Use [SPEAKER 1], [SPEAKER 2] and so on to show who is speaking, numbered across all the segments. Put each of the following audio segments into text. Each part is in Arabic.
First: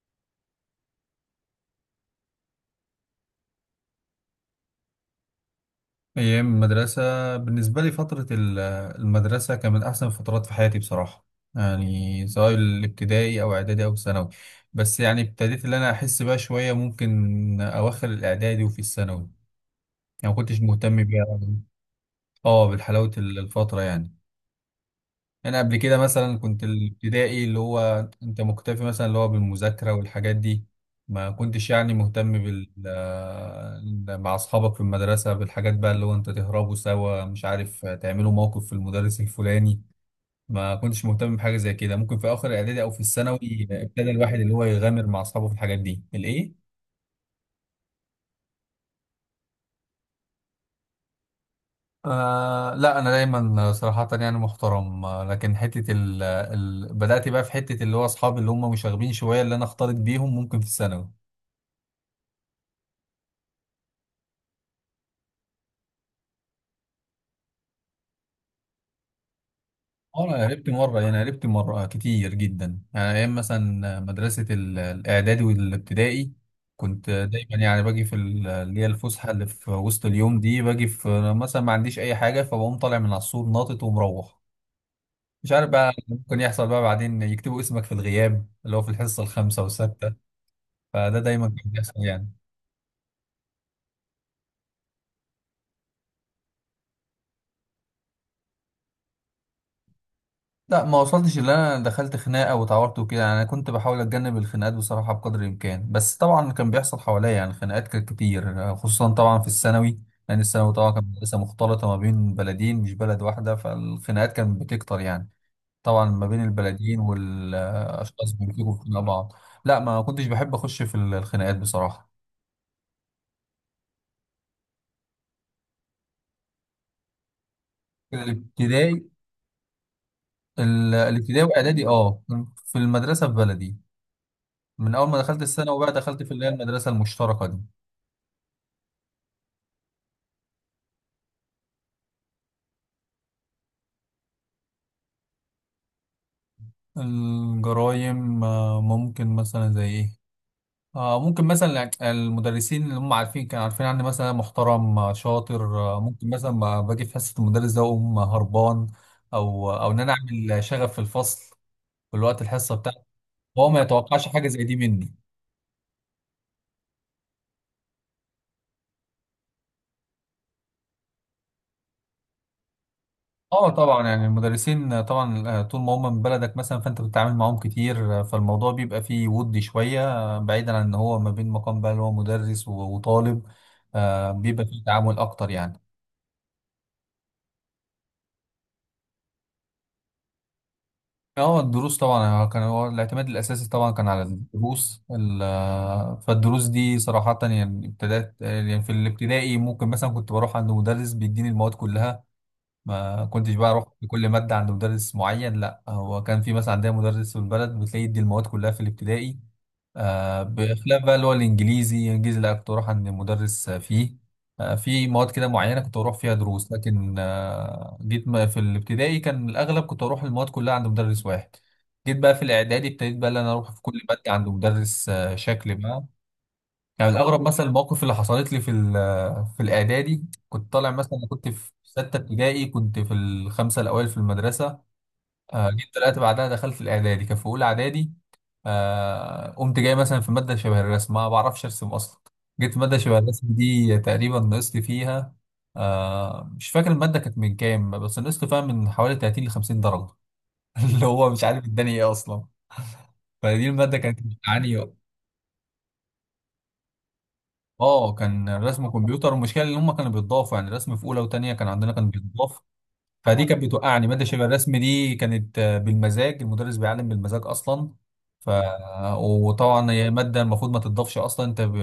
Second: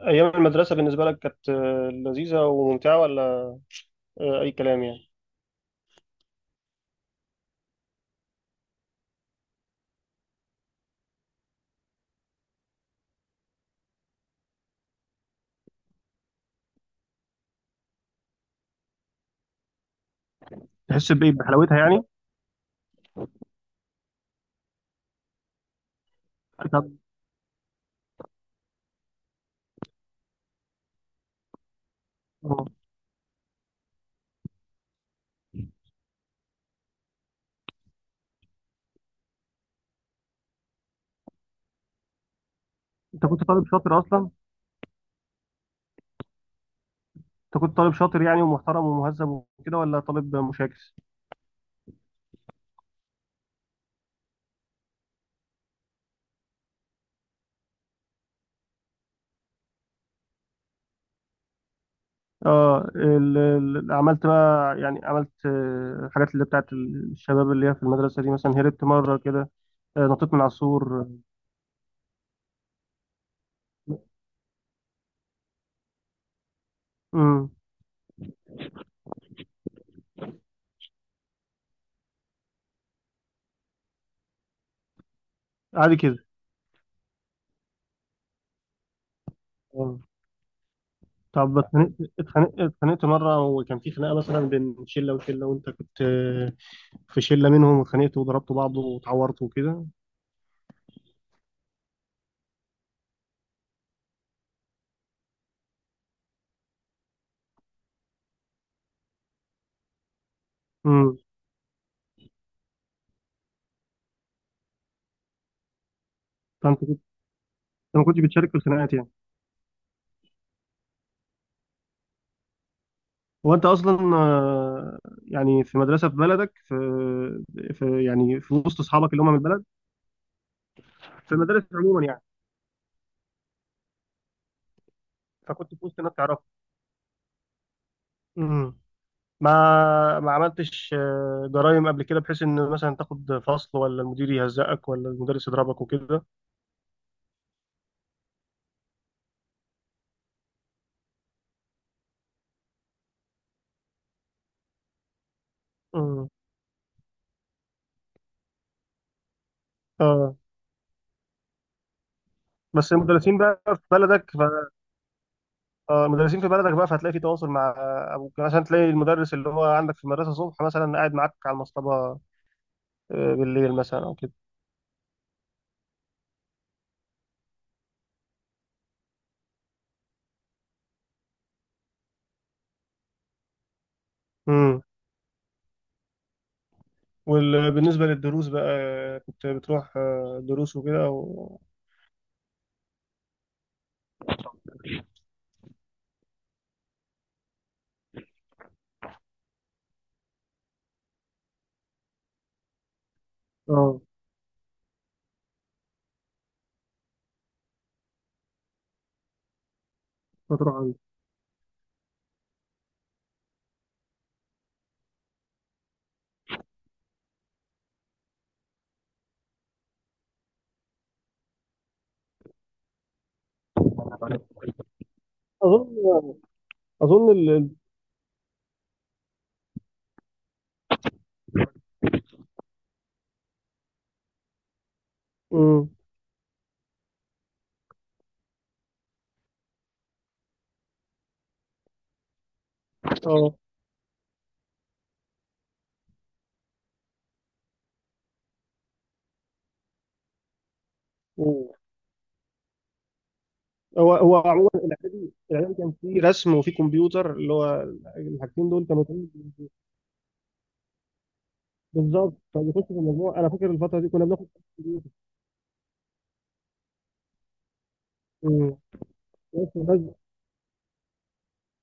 [SPEAKER 1] أيام المدرسة بالنسبة لك كانت لذيذة وممتعة ولا أي كلام يعني؟
[SPEAKER 2] أيام المدرسة بالنسبة لي فترة المدرسة كانت من أحسن الفترات في حياتي بصراحة، يعني سواء الابتدائي أو إعدادي أو ثانوي. بس يعني ابتديت اللي أنا أحس بقى شوية ممكن أواخر الإعدادي وفي الثانوي يعني ما كنتش مهتم
[SPEAKER 1] تحس
[SPEAKER 2] بيها
[SPEAKER 1] بايه
[SPEAKER 2] أوي.
[SPEAKER 1] بحلاوتها يعني
[SPEAKER 2] أه بالحلاوة الفترة يعني. انا قبل كده مثلا كنت
[SPEAKER 1] انت
[SPEAKER 2] الابتدائي اللي هو انت مكتفي مثلا اللي هو بالمذاكره والحاجات دي، ما كنتش يعني مهتم بال
[SPEAKER 1] آه.
[SPEAKER 2] مع اصحابك في المدرسه بالحاجات بقى اللي هو انت تهربوا سوا مش عارف، تعملوا موقف في المدرس الفلاني. ما كنتش مهتم بحاجه زي كده، ممكن في اخر الاعدادي او في
[SPEAKER 1] انت
[SPEAKER 2] الثانوي
[SPEAKER 1] كنت طالب شاطر
[SPEAKER 2] ابتدى
[SPEAKER 1] اصلا.
[SPEAKER 2] الواحد اللي هو يغامر مع اصحابه في الحاجات دي الايه.
[SPEAKER 1] انت كنت طالب شاطر يعني ومحترم ومهذب، وكده ولا طالب مشاكس؟
[SPEAKER 2] آه لا، انا دايما صراحه يعني محترم، لكن حته ال بدات بقى في حته اللي هو اصحابي اللي هم مشاغبين شويه اللي انا اختلط بيهم ممكن في الثانوي.
[SPEAKER 1] اه، عملت بقى يعني عملت الحاجات اللي بتاعت الشباب اللي هي في المدرسه دي، مثلا هربت مره كده،
[SPEAKER 2] اه
[SPEAKER 1] نطيت من
[SPEAKER 2] انا
[SPEAKER 1] على
[SPEAKER 2] قربت مره،
[SPEAKER 1] السور.
[SPEAKER 2] يعني قربت مره كتير جدا، يعني ايام مثلا مدرسه الاعدادي والابتدائي كنت
[SPEAKER 1] امم.
[SPEAKER 2] دايما يعني باجي في اللي هي الفسحه اللي في وسط اليوم دي، باجي في مثلا ما عنديش اي حاجه، فبقوم طالع من على السور ناطط ومروح. مش عارف بقى،
[SPEAKER 1] عادي كده.
[SPEAKER 2] ممكن يحصل بقى بعدين يكتبوا اسمك في الغياب اللي هو في الحصه الخامسه
[SPEAKER 1] آه.
[SPEAKER 2] والسادسه. فده دايما
[SPEAKER 1] طب،
[SPEAKER 2] كان
[SPEAKER 1] اتخانقت
[SPEAKER 2] بيحصل يعني.
[SPEAKER 1] اتخانقت اتخانقت مره، وكان في خناقه مثلا بين شله وشله، وانت كنت في شله منهم، واتخانقت وضربت بعض واتعورت وكده؟
[SPEAKER 2] لا ما وصلتش اللي انا دخلت خناقه واتعورت وكده، يعني انا كنت بحاول اتجنب الخناقات بصراحه بقدر الامكان، بس طبعا كان بيحصل حواليا يعني خناقات كانت كتير، خصوصا طبعا في الثانوي. لان الثانوي طبعا كان
[SPEAKER 1] امم.
[SPEAKER 2] مدرسه مختلطه ما بين بلدين مش بلد واحده، فالخناقات كانت بتكتر يعني. طبعا ما بين
[SPEAKER 1] فانت كنت،
[SPEAKER 2] البلدين
[SPEAKER 1] انت ما كنتش
[SPEAKER 2] والاشخاص
[SPEAKER 1] بتشارك في
[SPEAKER 2] بيمسكوا في
[SPEAKER 1] الخناقات
[SPEAKER 2] خناق
[SPEAKER 1] يعني؟
[SPEAKER 2] بعض. لا ما كنتش بحب اخش في الخناقات بصراحه.
[SPEAKER 1] هو انت اصلا يعني في مدرسه في بلدك، في يعني في وسط
[SPEAKER 2] الابتدائي،
[SPEAKER 1] اصحابك اللي هم من البلد، في
[SPEAKER 2] الابتدائي
[SPEAKER 1] المدارس
[SPEAKER 2] واعدادي
[SPEAKER 1] عموما
[SPEAKER 2] اه.
[SPEAKER 1] يعني؟
[SPEAKER 2] في المدرسه في بلدي. من أول ما دخلت
[SPEAKER 1] فكنت
[SPEAKER 2] الثانوي
[SPEAKER 1] في
[SPEAKER 2] بقى
[SPEAKER 1] وسط الناس
[SPEAKER 2] دخلت في اللي
[SPEAKER 1] تعرفها.
[SPEAKER 2] هي المدرسة المشتركة دي.
[SPEAKER 1] امم. ما عملتش جرايم قبل كده، بحيث ان مثلا تاخد فصل، ولا المدير يهزقك، ولا المدرس يضربك وكده؟
[SPEAKER 2] الجرايم، ممكن مثلا زي إيه. ممكن مثلا المدرسين اللي هم عارفين، كانوا عارفين عني مثلا محترم، شاطر.
[SPEAKER 1] امم.
[SPEAKER 2] ممكن مثلا ما باجي في حصة المدرس ده أقوم هربان. أو إن أنا
[SPEAKER 1] اه.
[SPEAKER 2] أعمل شغب في الفصل في الوقت الحصة
[SPEAKER 1] بس
[SPEAKER 2] بتاعته،
[SPEAKER 1] المدرسين بقى
[SPEAKER 2] وهو ما
[SPEAKER 1] في
[SPEAKER 2] يتوقعش
[SPEAKER 1] بلدك،
[SPEAKER 2] حاجة زي دي مني.
[SPEAKER 1] مدرسين في بلدك بقى، فهتلاقي في تواصل مع ابوك، يعني مثلا تلاقي المدرس اللي هو عندك في المدرسه الصبح مثلا قاعد معاك على المصطبه
[SPEAKER 2] اه
[SPEAKER 1] بالليل مثلا
[SPEAKER 2] طبعا،
[SPEAKER 1] او
[SPEAKER 2] يعني
[SPEAKER 1] كده.
[SPEAKER 2] المدرسين طبعا طول ما هم من بلدك مثلا فانت بتتعامل معاهم كتير، فالموضوع بيبقى فيه ود شويه. بعيدا عن ان هو ما بين مقام بقى اللي هو مدرس وطالب، بيبقى
[SPEAKER 1] امم.
[SPEAKER 2] فيه تعامل اكتر يعني.
[SPEAKER 1] وبالنسبه للدروس بقى، كنت بتروح دروس وكده او
[SPEAKER 2] اه الدروس طبعا، كان هو الاعتماد الاساسي، طبعا كان على الدروس فالدروس دي صراحه يعني ابتدات، يعني في الابتدائي ممكن مثلا كنت بروح عند مدرس بيديني المواد كلها. ما كنتش بقى اروح
[SPEAKER 1] اه.
[SPEAKER 2] بكل ماده عند مدرس معين، لا هو كان في مثلا عندنا مدرس في البلد بتلاقي يدي المواد كلها في الابتدائي. آه
[SPEAKER 1] بتروح عندك؟
[SPEAKER 2] بخلاف بقى اللي هو الانجليزي، الانجليزي لا كنت اروح عند مدرس فيه. آه في مواد كده معينه كنت اروح فيها دروس، لكن آه جيت في الابتدائي كان الاغلب كنت اروح المواد كلها عند مدرس واحد. جيت بقى في الاعدادي ابتديت بقى ان انا اروح في كل ماده عند مدرس آه شكل بقى.
[SPEAKER 1] اظن
[SPEAKER 2] يعني
[SPEAKER 1] اظن
[SPEAKER 2] الأغرب مثلا المواقف اللي حصلت لي في في الإعدادي، كنت طالع مثلا كنت في ستة ابتدائي كنت في الخمسة الأوائل في المدرسة.
[SPEAKER 1] مم.
[SPEAKER 2] جيت طلعت بعدها دخلت الإعدادي كان في أولى إعدادي. قمت جاي مثلا في مادة شبه الرسم ما بعرفش أرسم أصلا، جيت في مادة شبه الرسم
[SPEAKER 1] اه.
[SPEAKER 2] دي تقريبا نقصت فيها. مش فاكر المادة كانت من كام، بس نقصت فيها من حوالي 30 ل 50 درجة. اللي هو مش عارف
[SPEAKER 1] مم.
[SPEAKER 2] الدنيا إيه أصلا. فدي المادة
[SPEAKER 1] هو
[SPEAKER 2] كانت
[SPEAKER 1] هو عموما،
[SPEAKER 2] بتعاني.
[SPEAKER 1] الاعدادي الاعدادي كان فيه رسم وفيه كمبيوتر، اللي هو
[SPEAKER 2] اه كان
[SPEAKER 1] الحاجتين دول
[SPEAKER 2] رسم
[SPEAKER 1] كانوا فيه
[SPEAKER 2] كمبيوتر، والمشكله ان هم كانوا بيتضافوا، يعني رسم في اولى وثانيه كان عندنا كان
[SPEAKER 1] بالظبط.
[SPEAKER 2] بيتضاف.
[SPEAKER 1] فبيخش في المجموع.
[SPEAKER 2] فدي
[SPEAKER 1] انا
[SPEAKER 2] كانت
[SPEAKER 1] فاكر الفتره
[SPEAKER 2] بتوقعني،
[SPEAKER 1] دي كنا
[SPEAKER 2] ماده شبه
[SPEAKER 1] بناخد
[SPEAKER 2] الرسم
[SPEAKER 1] كمبيوتر.
[SPEAKER 2] دي كانت بالمزاج، المدرس بيعلم بالمزاج اصلا. ف
[SPEAKER 1] مم. بس
[SPEAKER 2] وطبعا هي
[SPEAKER 1] بس-
[SPEAKER 2] ماده المفروض ما تتضافش اصلا، انت ب...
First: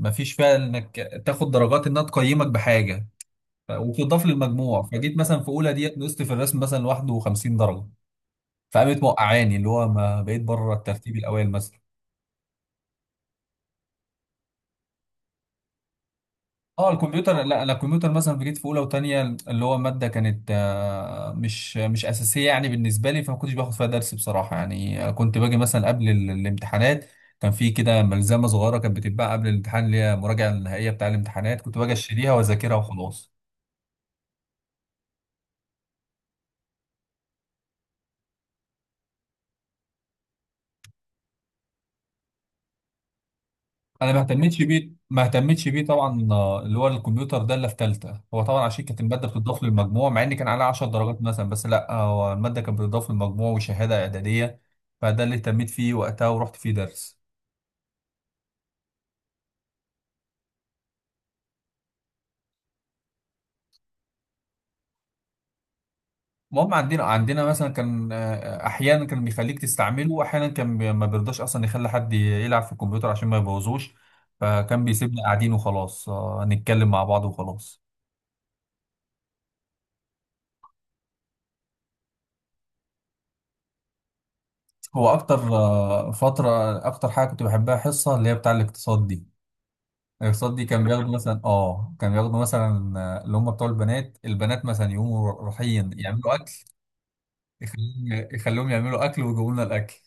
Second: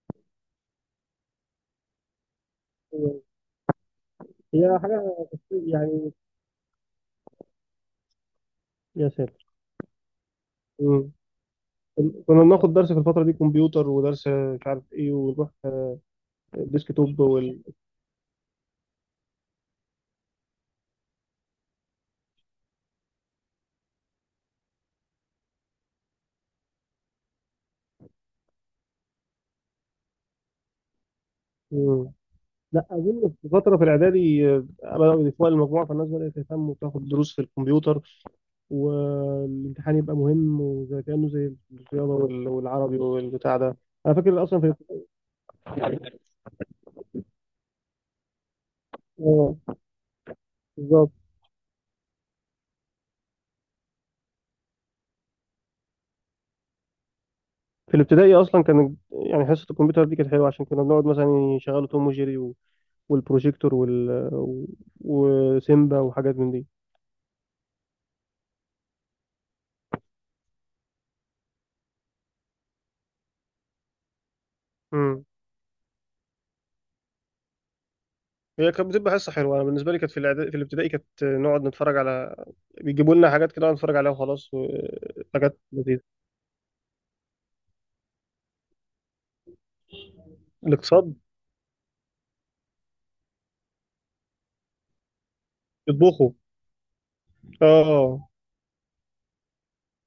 [SPEAKER 2] ما فيش فيها انك تاخد درجات انها تقيمك بحاجه.
[SPEAKER 1] آه،
[SPEAKER 2] وبتضاف
[SPEAKER 1] هي
[SPEAKER 2] للمجموع، فجيت
[SPEAKER 1] حاجة
[SPEAKER 2] مثلا في اولى ديت
[SPEAKER 1] يعني.
[SPEAKER 2] نقصت في الرسم مثلا 51 درجه، فقامت
[SPEAKER 1] يا ساتر.
[SPEAKER 2] موقعاني اللي هو ما بقيت بره
[SPEAKER 1] مم.
[SPEAKER 2] الترتيب الاوائل مثلا.
[SPEAKER 1] كنا بناخد درس في الفترة دي كمبيوتر، ودرس مش عارف ايه، ونروح
[SPEAKER 2] اه
[SPEAKER 1] ديسك توب
[SPEAKER 2] الكمبيوتر لا لا، الكمبيوتر مثلا في جيت في اولى وتانية، اللي هو ماده كانت مش اساسيه يعني بالنسبه لي، فما كنتش باخد فيها درس بصراحه يعني، كنت باجي مثلا قبل الامتحانات كان في كده ملزمه صغيره كانت بتتباع قبل الامتحان اللي هي المراجعه النهائيه بتاع الامتحانات، كنت باجي
[SPEAKER 1] مم.
[SPEAKER 2] اشتريها واذاكرها
[SPEAKER 1] لا،
[SPEAKER 2] وخلاص.
[SPEAKER 1] أظن في فترة في الإعدادي بدأوا يضيفوها للمجموعة، فالناس بدأت تهتم وتاخد دروس في الكمبيوتر، والامتحان يبقى مهم وزي كأنه زي الرياضة والعربي والبتاع ده.
[SPEAKER 2] انا
[SPEAKER 1] أنا
[SPEAKER 2] ما
[SPEAKER 1] فاكر أصلا
[SPEAKER 2] اهتمتش
[SPEAKER 1] في
[SPEAKER 2] بيه، ما اهتمتش بيه طبعا اللي هو الكمبيوتر ده اللي في ثالثه، هو طبعا عشان كانت الماده بتضاف
[SPEAKER 1] آه،
[SPEAKER 2] للمجموع، مع ان كان عليها 10
[SPEAKER 1] بالظبط.
[SPEAKER 2] درجات مثلا، بس لا هو الماده كانت بتضاف للمجموع وشهاده اعداديه. فده اللي اهتميت فيه وقتها ورحت فيه درس.
[SPEAKER 1] في الابتدائي أصلا، كان يعني حصة الكمبيوتر دي كانت حلوة، عشان كنا بنقعد مثلا يشغلوا توم وجيري والبروجيكتور وسيمبا وحاجات من دي.
[SPEAKER 2] المهم عندنا مثلا كان، احيانا كان بيخليك تستعمله، واحيانا كان ما بيرضاش اصلا يخلي حد يلعب في الكمبيوتر عشان ما يبوظوش، فكان بيسيبنا
[SPEAKER 1] امم.
[SPEAKER 2] قاعدين وخلاص نتكلم مع بعض وخلاص.
[SPEAKER 1] هي كانت بتبقى حصه حلوه. انا بالنسبه لي كانت في الابتدائي كانت نقعد نتفرج على، بيجيبوا لنا حاجات كده نقعد نتفرج عليها وخلاص
[SPEAKER 2] هو اكتر
[SPEAKER 1] حاجات لذيذه.
[SPEAKER 2] فتره، اكتر حاجه كنت بحبها حصه اللي هي بتاع الاقتصاد دي. الاقساط دي كان بياخدوا
[SPEAKER 1] الاقتصاد.
[SPEAKER 2] مثلا اه، كان بياخدوا مثلا اللي هم بتوع البنات، البنات مثلا يقوموا رايحين
[SPEAKER 1] يطبخوا.
[SPEAKER 2] يعملوا اكل، يخليهم
[SPEAKER 1] اه.
[SPEAKER 2] يخليهم يعملوا اكل ويجيبوا لنا الاكل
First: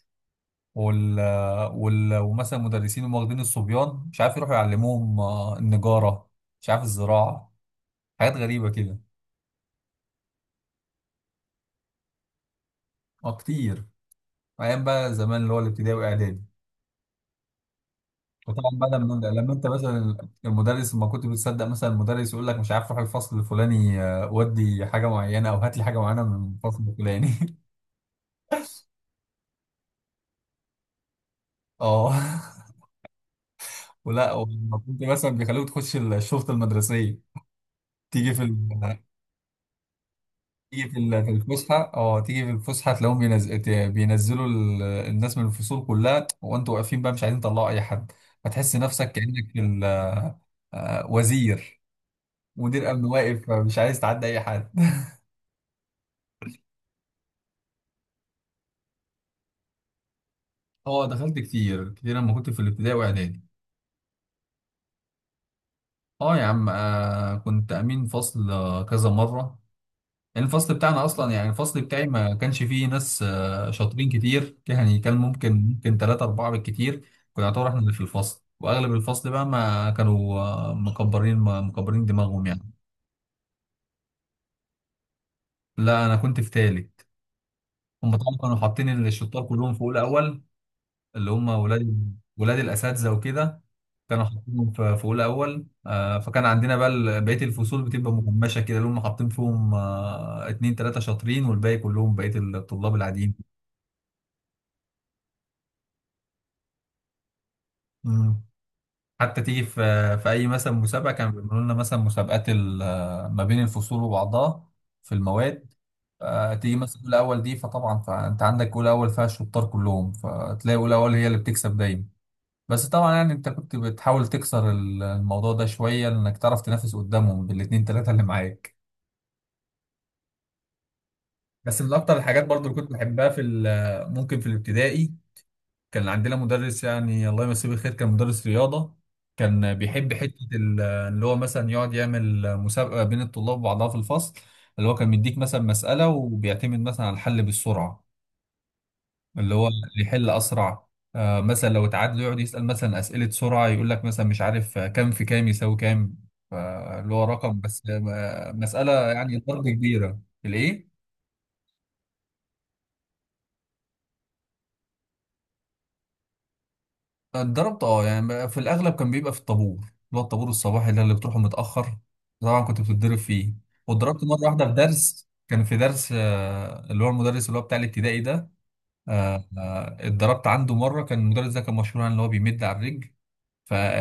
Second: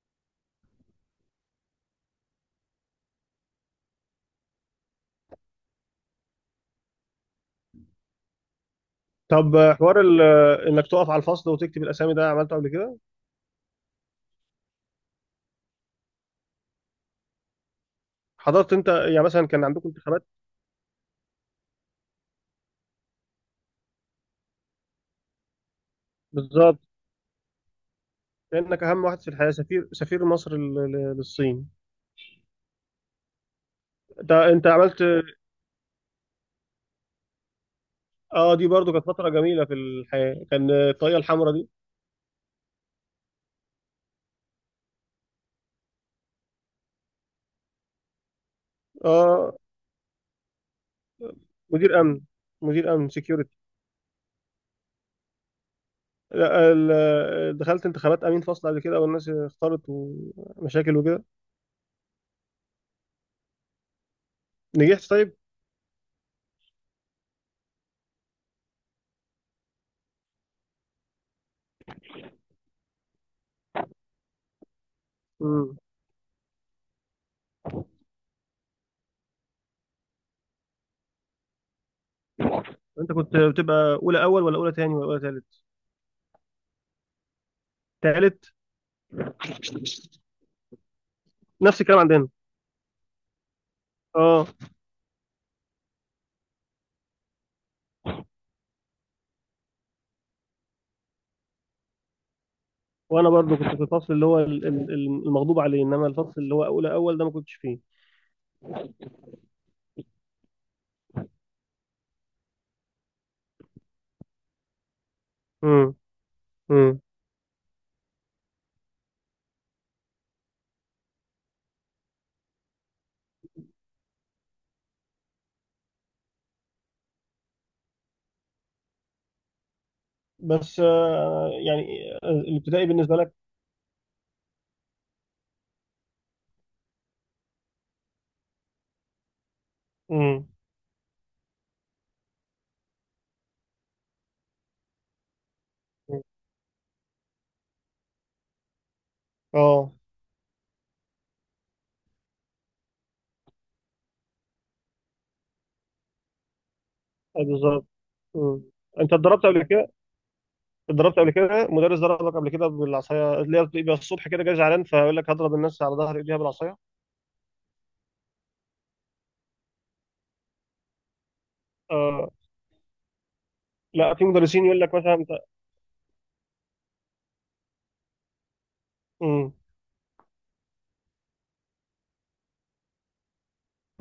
[SPEAKER 2] وال... آه، وال... ومثلا مدرسين هم واخدين الصبيان، مش عارف يروحوا يعلموهم النجاره، مش عارف الزراعه، حاجات غريبه كده.
[SPEAKER 1] طب، حوار انك تقف على الفصل وتكتب الاسامي ده، عملته قبل كده؟
[SPEAKER 2] اه كتير، ايام بقى زمان اللي هو الابتدائي واعدادي. وطبعا
[SPEAKER 1] حضرت انت،
[SPEAKER 2] بقى لما
[SPEAKER 1] يعني مثلا
[SPEAKER 2] لما
[SPEAKER 1] كان
[SPEAKER 2] انت
[SPEAKER 1] عندكم
[SPEAKER 2] مثلا
[SPEAKER 1] انتخابات؟
[SPEAKER 2] المدرس، ما كنت بتصدق مثلا المدرس يقول لك مش عارف روح الفصل الفلاني، ودي حاجه معينه او هات لي حاجه معينه من
[SPEAKER 1] بالظبط.
[SPEAKER 2] الفصل الفلاني.
[SPEAKER 1] لانك اهم واحد في الحياه، سفير سفير مصر للصين.
[SPEAKER 2] اه ولا
[SPEAKER 1] انت
[SPEAKER 2] وكنت
[SPEAKER 1] عملت.
[SPEAKER 2] مثلا بيخلوك تخش الشرطه المدرسيه، تيجي في
[SPEAKER 1] اه. دي برضو
[SPEAKER 2] ال...
[SPEAKER 1] كانت فتره جميله في الحياه، كان
[SPEAKER 2] تيجي في
[SPEAKER 1] الطاقيه
[SPEAKER 2] في
[SPEAKER 1] الحمراء دي.
[SPEAKER 2] الفسحه، اه تيجي في الفسحه تلاقيهم بينزلوا الناس من الفصول كلها، وانتوا واقفين بقى مش عايزين تطلعوا اي حد. هتحس نفسك كانك
[SPEAKER 1] اه.
[SPEAKER 2] في ال... وزير،
[SPEAKER 1] مدير امن.
[SPEAKER 2] مدير
[SPEAKER 1] مدير
[SPEAKER 2] امن
[SPEAKER 1] امن
[SPEAKER 2] واقف
[SPEAKER 1] سكيورتي.
[SPEAKER 2] مش عايز تعدي اي حد.
[SPEAKER 1] لا، دخلت انتخابات امين فصل قبل كده، والناس اختارت، ومشاكل
[SPEAKER 2] اه
[SPEAKER 1] وكده.
[SPEAKER 2] دخلت كتير كتير لما كنت في الابتدائي واعدادي.
[SPEAKER 1] نجحت، طيب.
[SPEAKER 2] اه يا عم آه كنت امين فصل كذا مره. الفصل بتاعنا اصلا يعني الفصل بتاعي ما كانش فيه ناس شاطرين كتير يعني، كان ممكن،
[SPEAKER 1] امم.
[SPEAKER 2] ممكن ثلاثة أربعة بالكتير كنا نعتبر احنا اللي في الفصل، واغلب الفصل بقى ما كانوا مكبرين دماغهم يعني.
[SPEAKER 1] انت كنت بتبقى اولى اول، ولا اولى تاني، ولا اولى تالت؟
[SPEAKER 2] لا انا كنت في تالت. هم طبعا
[SPEAKER 1] تالت.
[SPEAKER 2] كانوا حاطين الشطار كلهم في اولى اول، اللي هم
[SPEAKER 1] نفس الكلام
[SPEAKER 2] ولاد،
[SPEAKER 1] عندنا.
[SPEAKER 2] ولاد الاساتذه وكده. كانوا
[SPEAKER 1] اه.
[SPEAKER 2] حاطينهم في اولى اول، فكان عندنا بقى بقيه الفصول بتبقى مهمشه كده، اللي هم حاطين فيهم اتنين تلاته شاطرين، والباقي كلهم بقيه الطلاب
[SPEAKER 1] وانا
[SPEAKER 2] العاديين.
[SPEAKER 1] برضو كنت في الفصل اللي هو المغضوب عليه، انما الفصل اللي هو اولى اول ده ما كنتش فيه.
[SPEAKER 2] حتى تيجي في، في اي مثلا مسابقه كانوا بيعملوا لنا مثلا مسابقات ما بين الفصول وبعضها في المواد،
[SPEAKER 1] امم.
[SPEAKER 2] تيجي
[SPEAKER 1] امم.
[SPEAKER 2] مثلا اولى اول دي فطبعا فانت عندك اولى اول فيها الشطار كلهم، فتلاقي اولى اول هي اللي بتكسب دايما. بس طبعا يعني انت كنت بتحاول تكسر الموضوع ده شويه، انك تعرف تنافس قدامهم بالاتنين تلاته اللي معاك.
[SPEAKER 1] بس
[SPEAKER 2] بس من
[SPEAKER 1] يعني
[SPEAKER 2] اكتر الحاجات برضو اللي
[SPEAKER 1] الابتدائي
[SPEAKER 2] كنت
[SPEAKER 1] بالنسبه
[SPEAKER 2] بحبها
[SPEAKER 1] لك؟
[SPEAKER 2] في ممكن في الابتدائي، كان عندنا مدرس، يعني الله يمسيه بالخير، كان مدرس رياضة. كان بيحب حتة
[SPEAKER 1] امم.
[SPEAKER 2] اللي هو مثلا يقعد يعمل مسابقة بين الطلاب وبعضها في الفصل، اللي هو كان بيديك مثلا مسألة وبيعتمد مثلا على الحل بالسرعة، اللي هو مم.
[SPEAKER 1] اه.
[SPEAKER 2] اللي يحل أسرع. آه مثلا لو اتعادلوا يقعد يسأل مثلا أسئلة سرعة، يقول لك مثلا مش عارف كام في كام يساوي كام، فاللي هو
[SPEAKER 1] أي،
[SPEAKER 2] رقم بس
[SPEAKER 1] بالظبط. امم.
[SPEAKER 2] مسألة
[SPEAKER 1] انت
[SPEAKER 2] يعني
[SPEAKER 1] اتدربت قبل
[SPEAKER 2] ضرب
[SPEAKER 1] كده
[SPEAKER 2] كبيرة. الإيه؟
[SPEAKER 1] اتضربت قبل كده، مدرس ضربك قبل كده بالعصايه، اللي هي بتبقى الصبح كده جاي زعلان، فيقول لك هضرب الناس على ظهر ايديها بالعصايه؟
[SPEAKER 2] اتدربت اه، يعني بقى في الاغلب كان بيبقى في الطابور اللي هو الطابور الصباحي ده اللي بتروحه متاخر،
[SPEAKER 1] آه،
[SPEAKER 2] طبعا كنت بتتضرب فيه.
[SPEAKER 1] لا،
[SPEAKER 2] واتضربت
[SPEAKER 1] في
[SPEAKER 2] مره
[SPEAKER 1] مدرسين
[SPEAKER 2] واحده في
[SPEAKER 1] يقول لك مثلا
[SPEAKER 2] درس،
[SPEAKER 1] انت.
[SPEAKER 2] كان في درس اللي هو المدرس اللي هو بتاع الابتدائي ده،
[SPEAKER 1] امم.
[SPEAKER 2] اتضربت عنده مره، كان المدرس ده كان مشهور عن اللي هو بيمد على الرجل.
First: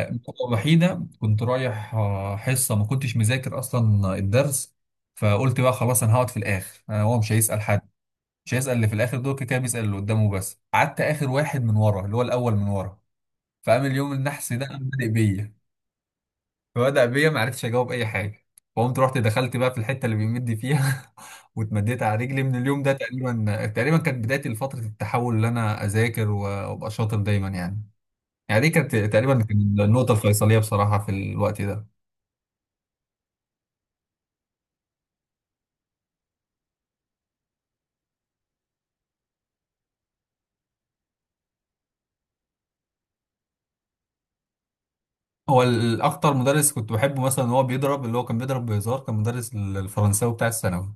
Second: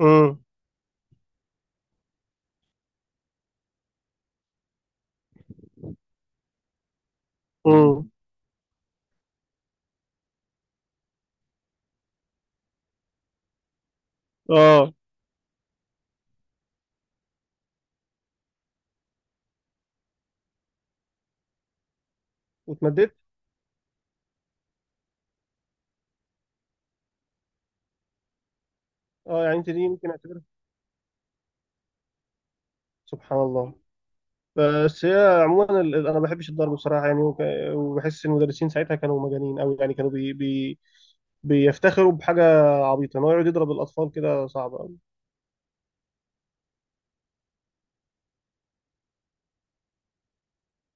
[SPEAKER 1] امم.
[SPEAKER 2] الوحيده كنت رايح حصه ما كنتش مذاكر اصلا الدرس، فقلت بقى خلاص انا هقعد في الاخر، انا هو مش هيسال حد،
[SPEAKER 1] امم.
[SPEAKER 2] مش هيسال اللي في الاخر دول كده كده بيسال اللي قدامه، بس قعدت اخر واحد من ورا اللي هو الاول من ورا. فقام اليوم النحس ده قام
[SPEAKER 1] اه.
[SPEAKER 2] بادئ بيا، فبدأ بيا ما عرفتش اجاوب اي حاجه. فقمت رحت دخلت بقى في الحته اللي بيمد فيها، واتمديت على رجلي. من اليوم ده
[SPEAKER 1] واتمددت.
[SPEAKER 2] تقريبا، تقريبا كانت بدايتي لفتره التحول اللي انا اذاكر وابقى شاطر دايما يعني. يعني دي كانت تقريبا،
[SPEAKER 1] اه.
[SPEAKER 2] كانت
[SPEAKER 1] يعني انت دي ممكن
[SPEAKER 2] النقطه
[SPEAKER 1] اعتبرها،
[SPEAKER 2] الفيصليه بصراحه في الوقت ده.
[SPEAKER 1] سبحان الله. بس هي عموما انا ما بحبش الضرب بصراحه يعني وبحس ان المدرسين ساعتها كانوا مجانين قوي، يعني كانوا بي بي بيفتخروا بحاجه عبيطه، ان هو يقعد يضرب الاطفال كده، صعب قوي.
[SPEAKER 2] هو الاكتر مدرس كنت بحبه مثلا هو بيضرب، اللي هو كان بيضرب بهزار، كان مدرس الفرنساوي بتاع الثانوي،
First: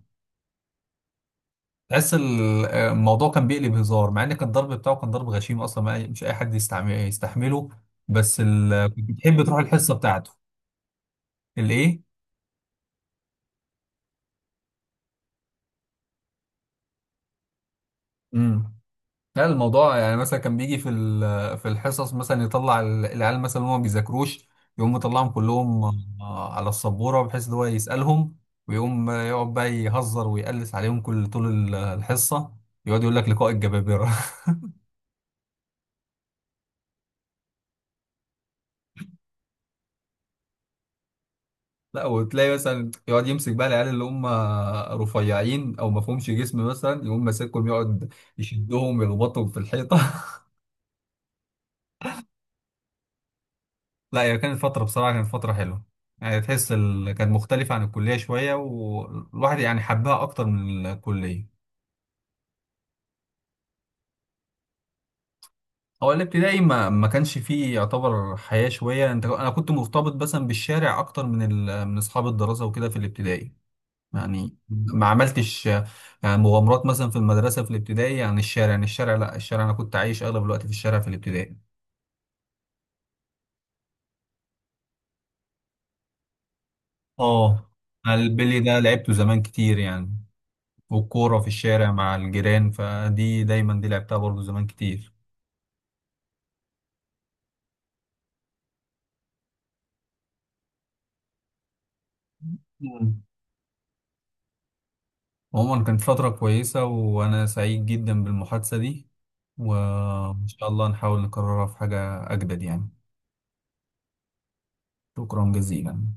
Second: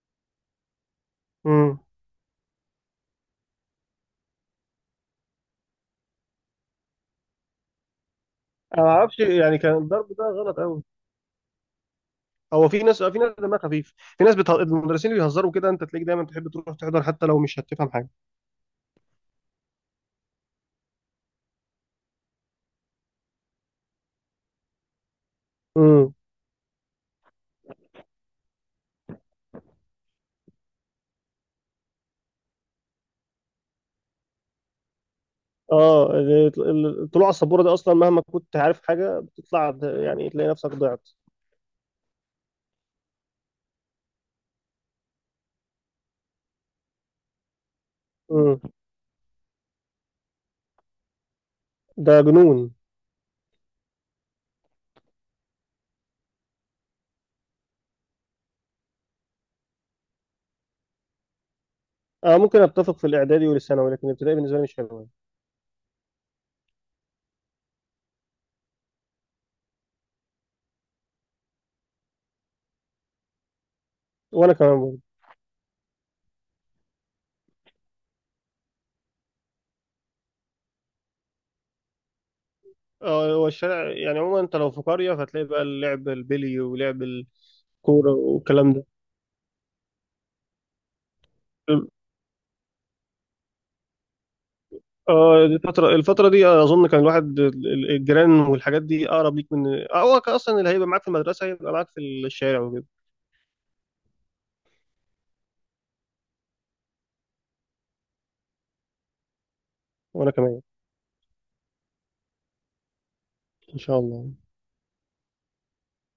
[SPEAKER 1] امم.
[SPEAKER 2] تحس الموضوع كان بيقلب هزار، مع ان كان الضرب بتاعه كان ضرب غشيم اصلا، ما مش اي حد يستعمل يستحمله، بس
[SPEAKER 1] انا ما
[SPEAKER 2] ال... كنت
[SPEAKER 1] اعرفش
[SPEAKER 2] بتحب تروح
[SPEAKER 1] يعني، كان
[SPEAKER 2] الحصه
[SPEAKER 1] الضرب ده
[SPEAKER 2] بتاعته.
[SPEAKER 1] غلط قوي.
[SPEAKER 2] الايه؟
[SPEAKER 1] هو في ناس، في ناس دمها خفيف، في ناس بتهزر المدرسين، اللي بيهزروا كده انت تلاقيك دايما تحب تروح تحضر حتى لو مش هتفهم حاجه.
[SPEAKER 2] امم، لا الموضوع يعني مثلا كان بيجي في في الحصص مثلا يطلع العيال مثلا اللي هم ما بيذاكروش، يقوم مطلعهم كلهم
[SPEAKER 1] امم.
[SPEAKER 2] على السبوره بحيث ان هو يسالهم، ويقوم يقعد بقى يهزر ويقلس عليهم كل طول الحصه، يقعد يقول لك لقاء الجبابره.
[SPEAKER 1] اه. الطلوع على السبوره ده اصلا مهما كنت عارف حاجه بتطلع يعني تلاقي نفسك ضعت.
[SPEAKER 2] لا وتلاقي مثلا يقعد يمسك بقى العيال اللي هم رفيعين او ما فيهمش جسم مثلا، يقوم ماسكهم يقعد
[SPEAKER 1] امم.
[SPEAKER 2] يشدهم يربطهم في الحيطه.
[SPEAKER 1] ده جنون.
[SPEAKER 2] لا هي كانت فتره، بصراحه كانت فتره حلوه، يعني تحس ال... كانت مختلفه عن الكليه شويه، والواحد يعني حبها اكتر من الكليه.
[SPEAKER 1] آه، ممكن اتفق في الاعدادي والثانوي، لكن الابتدائي بالنسبه لي مش حلوه.
[SPEAKER 2] هو الابتدائي ما كانش فيه يعتبر حياه شويه، انت انا كنت مرتبط مثلا بالشارع اكتر من ال... من اصحاب الدراسه وكده في الابتدائي.
[SPEAKER 1] وانا
[SPEAKER 2] يعني
[SPEAKER 1] كمان برضه.
[SPEAKER 2] ما عملتش يعني مغامرات مثلا في المدرسة في الابتدائي. يعني الشارع، يعني الشارع، لا الشارع أنا كنت عايش أغلب الوقت في الشارع في الابتدائي.
[SPEAKER 1] آه، هو الشارع يعني عموما، انت لو في قريه فتلاقي بقى اللعب، البلي ولعب
[SPEAKER 2] اه
[SPEAKER 1] الكوره
[SPEAKER 2] البلي ده
[SPEAKER 1] والكلام
[SPEAKER 2] لعبته زمان كتير يعني، والكورة في
[SPEAKER 1] ده.
[SPEAKER 2] الشارع مع الجيران، فدي دايما دي لعبتها برضو زمان كتير.
[SPEAKER 1] اه. دي الفترة، الفترة دي أظن كان الواحد الجيران والحاجات دي أقرب ليك من، هو كان أصلا اللي هيبقى معاك في المدرسة هيبقى معاك في الشارع وكده.
[SPEAKER 2] مم. عموما كانت فترة كويسة، وأنا سعيد جدا بالمحادثة دي،
[SPEAKER 1] وأنا
[SPEAKER 2] وإن
[SPEAKER 1] كمان.
[SPEAKER 2] شاء الله نحاول نكررها في حاجة أجدد يعني.
[SPEAKER 1] إن شاء الله.
[SPEAKER 2] شكرا جزيلا.